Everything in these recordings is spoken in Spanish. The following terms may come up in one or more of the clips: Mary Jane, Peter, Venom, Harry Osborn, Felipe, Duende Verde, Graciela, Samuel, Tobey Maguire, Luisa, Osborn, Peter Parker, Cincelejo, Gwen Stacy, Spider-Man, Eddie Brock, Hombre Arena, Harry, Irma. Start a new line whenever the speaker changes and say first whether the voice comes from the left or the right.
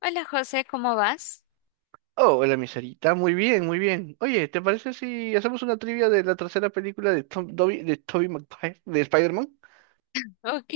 left: Hola José, ¿cómo vas?
right: Oh, hola, mi Sarita. Muy bien, muy bien. Oye, ¿te parece si hacemos una trivia de la tercera película de Tobey Maguire, de Spider-Man?
left: Ok,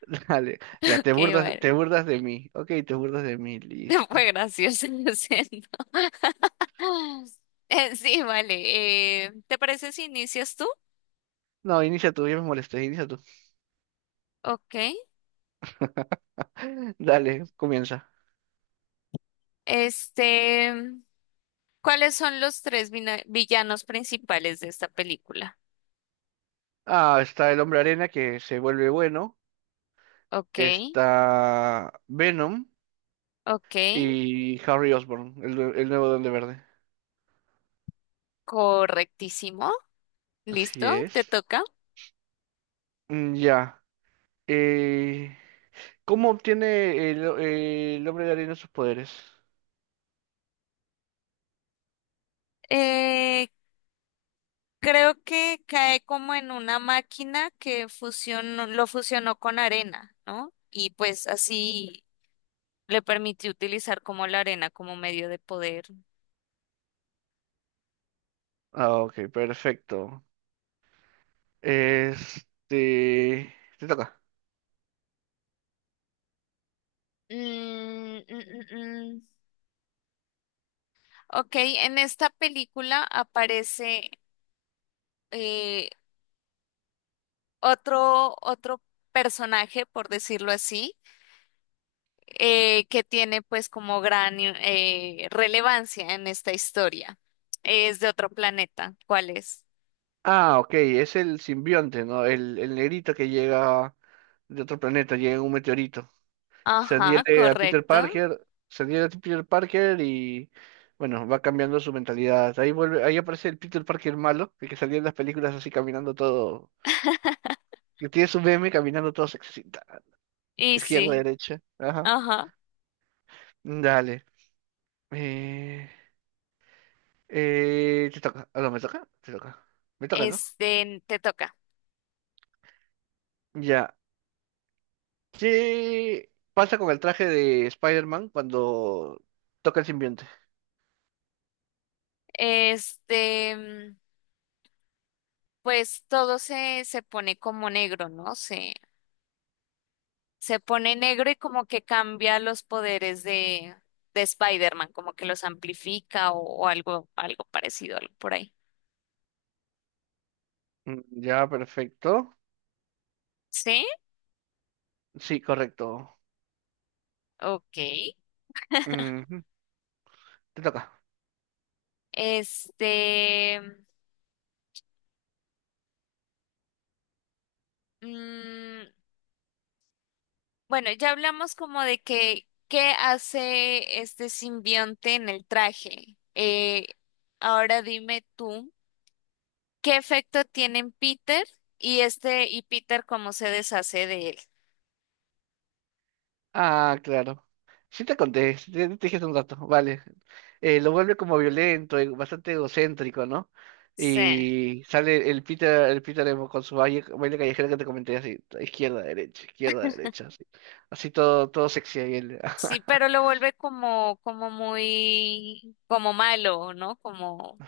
right: Dale, ya
left: ok, bueno.
right: te burdas de mí. Ok, te burdas de mí,
left: Fue
right: listo.
left: gracioso lo siento. Sí, vale. ¿Te parece si inicias tú?
right: No, inicia tú, ya me molesté, inicia tú.
left: Ok.
right: Dale, comienza.
left: Este, ¿Cuáles son los tres villanos principales de esta película?
right: Ah, está el Hombre Arena que se vuelve bueno.
left: Ok,
right: Está Venom
left: ok.
right: y Harry Osborn, el nuevo Duende Verde.
left: Correctísimo.
right: Así
left: Listo, te
right: es.
left: toca.
right: Mm, ya. eh, ¿Cómo obtiene el hombre de arena sus poderes?
left: Eh, Creo que cae como en una máquina que lo fusionó con arena, ¿no? Y pues así. Le permitió utilizar como la arena como medio de poder.
right: Ah, ok, perfecto. Este... Te toca.
left: Mm, mm, mm, mm. Ok, en esta película aparece eh, otro personaje, por decirlo así, que tiene pues como gran relevancia en esta historia. Es de otro planeta. ¿Cuál es?
right: Ah, ok, es el simbionte, ¿no? El negrito que llega de otro planeta, llega en un meteorito. Se
left: Ajá,
right: adhiere a Peter
left: correcto.
right: Parker, se adhiere a Peter Parker y, bueno, va cambiando su mentalidad. Ahí vuelve, ahí aparece el Peter Parker malo, el que salía en las películas así caminando todo, que tiene su meme caminando todo sexy. Ta,
left: Y
right: izquierda,
left: sí,
right: derecha, ajá.
left: ajá.
right: Dale. Eh, te toca. Ah, no, me toca. Te toca. Me toca, ¿no?
left: Te toca.
right: Ya. ¿Qué pasa con el traje de Spider-Man cuando toca el simbionte?
left: Este. mm, pues todo se pone como negro, ¿no? Se pone negro y como que cambia los poderes de Spider-Man, como que los amplifica o algo, algo parecido, algo por ahí.
right: Mm, ya, perfecto.
left: ¿Sí?
right: Sí, correcto.
left: Ok.
right: Ujú, te toca.
left: Este, mm, bueno, ya hablamos como de que qué hace este simbionte en el traje. Ahora dime tú, ¿qué efecto tiene en Peter y este y Peter cómo se deshace de él?
right: Ah, claro. Sí te conté, te dije hace un rato, vale. Lo vuelve como violento, bastante egocéntrico, ¿no?
left: Sí,
right: Y sale el Peter emo con su baile, baile callejero que te comenté así, izquierda, derecha, así. Así todo, todo sexy ahí él.
left: sí, pero lo vuelve como, como muy, como malo, ¿no? Como,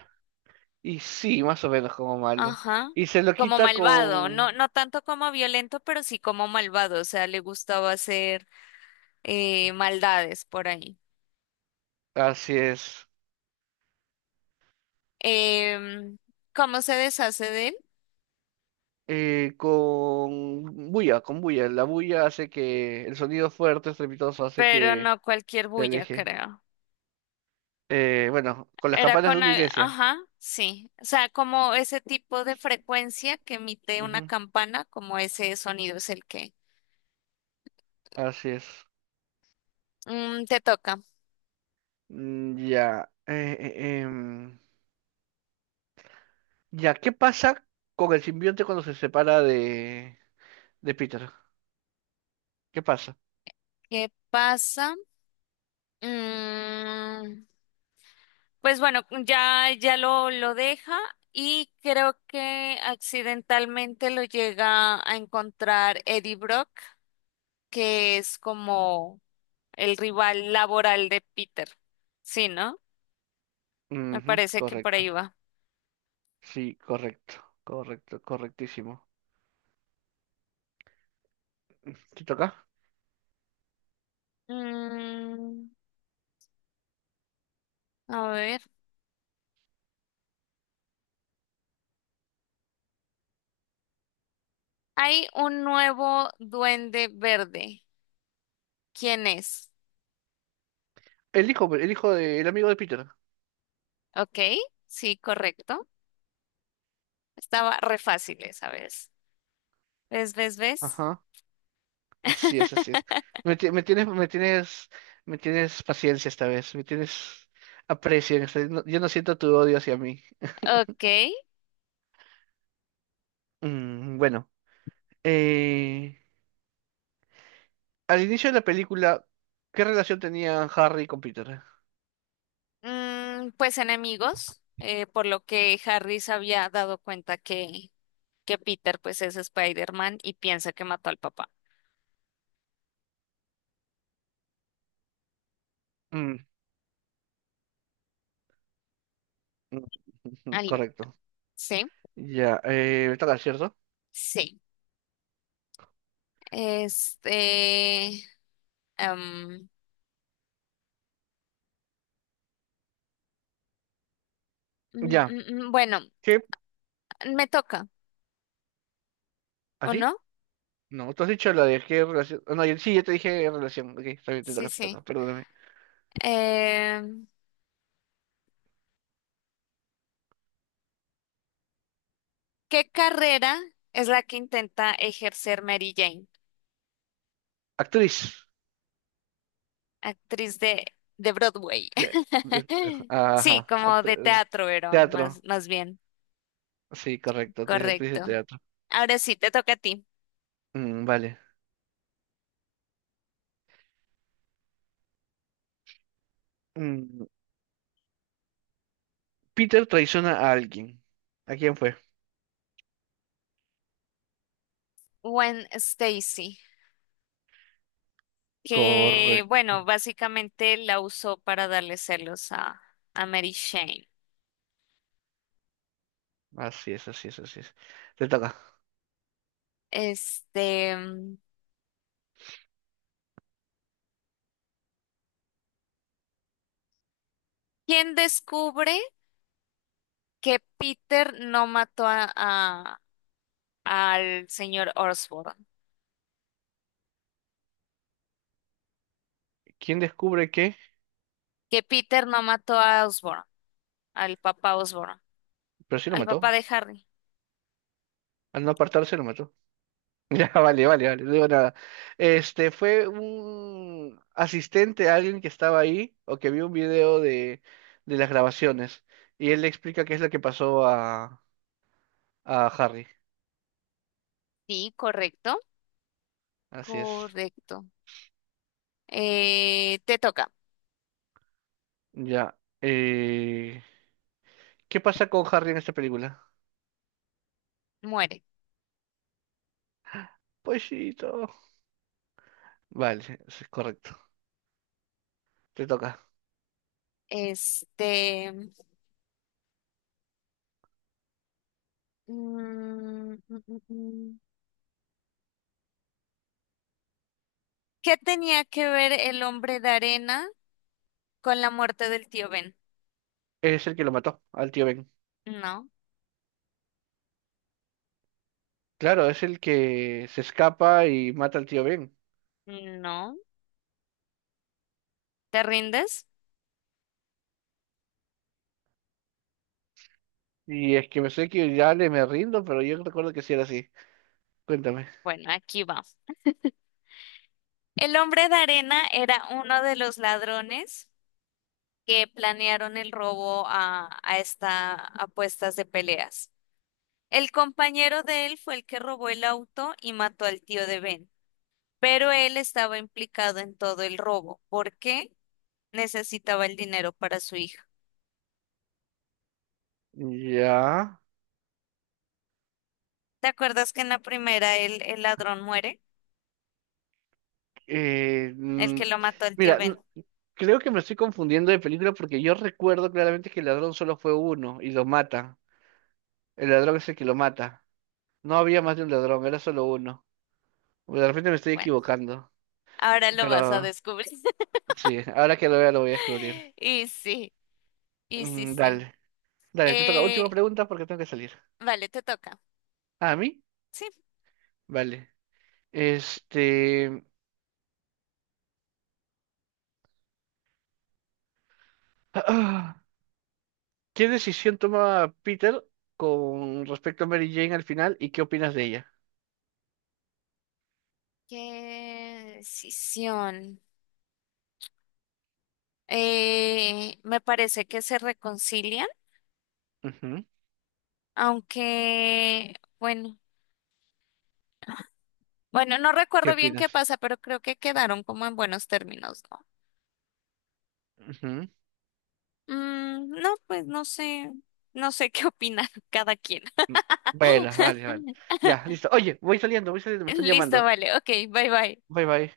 right: Y sí, más o menos como malo.
left: ajá,
right: Y se lo
left: como
right: quita
left: malvado, no,
right: con...
left: no tanto como violento, pero sí como malvado, o sea, le gustaba hacer maldades por ahí.
right: Así es.
left: Em, ¿Cómo se deshace de él?
right: Con bulla, con bulla. La bulla hace que el sonido fuerte, estrepitoso, hace
left: Pero
right: que
left: no cualquier
right: se
left: bulla,
right: aleje.
left: creo.
right: Bueno, con las
left: Era
right: campanas de
left: con,
right: una iglesia.
left: ajá, sí, o sea, como ese tipo de frecuencia que emite una
right: Ujú,
left: campana, como ese sonido es el que.
right: así es.
left: Mm, te toca.
right: Mm, ya. Ya, ¿qué pasa con el simbionte cuando de Peter? ¿Qué pasa?
left: ¿Qué pasa? Mm, pues bueno, ya lo deja y creo que accidentalmente lo llega a encontrar Eddie Brock, que es como el rival laboral de Peter. Sí, ¿no? Me
right: Ujú,
left: parece que por
right: correcto.
left: ahí va.
right: Sí, correcto. Correcto, correctísimo. ¿Te toca?
left: Mm, a ver. Hay un nuevo duende verde. ¿Quién es?
right: El hijo del amigo de Peter.
left: Ok, sí, correcto. Estaba re fácil esa vez. ¿Ves, ves, ves?
right: Ajá, así es, así es. Me, ti- me tienes, me tienes, me tienes paciencia esta vez, me tienes aprecio en esta- no- yo no siento tu odio hacia mí.
left: Ok.
right: Mm, bueno, eh, al inicio de la película, ¿qué relación tenía Harry con Peter?
left: Pues enemigos, por lo que Harry se había dado cuenta que Peter pues es Spider-Man y piensa que mató al papá.
right: Mm, mm, ujú,
left: Aló.
right: correcto.
left: Sí,
right: Ya, me toca, ¿cierto?
left: sí. Este, em,
right: Ya,
left: bueno,
right: ¿qué?
left: me toca, ¿o
right: ¿Así?
left: no?
right: No, tú has dicho la de qué relación. No, sí, yo te dije relación. Ok, está bien,
left: Sí,
right: te
left: sí.
right: toca, perdóname.
left: Em, ¿Qué carrera es la que intenta ejercer Mary Jane,
right: Actriz.
left: actriz de Broadway?
right: Te-
left: Sí,
right: Ajá.
left: como de teatro, pero más,
right: Teatro.
left: más bien.
right: Sí, correcto. Actriz de
left: Correcto.
right: teatro.
left: Ahora sí, te toca a ti.
right: Mm, vale. Mm, Peter traiciona a alguien. ¿A quién fue?
left: Gwen Stacy, que
right: Correcto.
left: bueno, básicamente la usó para darle celos a Mary Jane.
right: Así es, así es, así es. Te toca.
left: Este, mm, ¿Quién descubre que Peter no mató al señor Osborn?
right: ¿Quién descubre qué?
left: Que Peter no mató a Osborn,
right: Pero sí lo
left: al papá
right: mató.
left: de Harry.
right: Al no apartarse lo mató. Ya, vale, vale, vale. No digo nada. Este fue un asistente, alguien que estaba ahí o que vio un video de las grabaciones. Y él le explica qué es lo que pasó a Harry.
left: Sí, correcto,
right: Así es.
left: correcto. Te toca,
right: Ya. ¿Qué pasa con Harry en esta película?
left: muere.
right: Poesito. Vale, eso es correcto. Te toca.
left: Este. Mm, mm, mm, mm, mm. ¿Qué tenía que ver el hombre de arena con la muerte del tío Ben?
right: Es el que lo mató al tío Ben.
left: No,
right: Claro, es el que se escapa y mata al tío Ben.
left: no. ¿Te rindes?
right: Y es que me sé que ya le me rindo, pero yo recuerdo que sí era así. Cuéntame.
left: Bueno, aquí va. El hombre de arena era uno de los ladrones que planearon el robo a esta apuestas de peleas. El compañero de él fue el que robó el auto y mató al tío de Ben, pero él estaba implicado en todo el robo porque necesitaba el dinero para su hija.
right: Ya.
left: ¿Te acuerdas que en la primera el ladrón muere?
right: eh,
left: El
right: mm,
left: que lo mató el tío
right: mira,
left: Ben.
right: creo que me estoy confundiendo de película porque yo recuerdo claramente que el ladrón solo fue uno y lo mata. El ladrón es el que lo mata. No había más de un ladrón, era solo uno. Pues, de repente me estoy
left: Bueno,
right: equivocando,
left: ahora lo vas a
right: pero
left: descubrir.
right: sí, ahora que lo vea lo voy a descubrir.
left: Y sí, y sí,
right: Mm,
left: sí.
right: dale, dale, te toca. Última
left: Eh,
right: pregunta porque tengo que salir.
left: vale, te toca.
right: ¿Ah, ¿a mí?
left: Sí.
right: Vale. Este... ¿Qué decisión toma Peter con respecto a Mary Jane al final y qué opinas de ella?
left: ¿Qué decisión? Me parece que se reconcilian,
right: Ujú,
left: aunque, bueno, bueno, no
right: ¿qué
left: recuerdo bien qué
right: opinas?
left: pasa, pero creo que quedaron como en buenos términos, ¿no?
right: Ujú.
left: Mm, no, pues no sé, no sé qué opina cada quien.
right: Mm, bueno, vale, vale. Ya, listo. Oye, voy saliendo, me están
left: Listo,
right: llamando.
left: vale, ok, bye bye.
right: Bye, bye.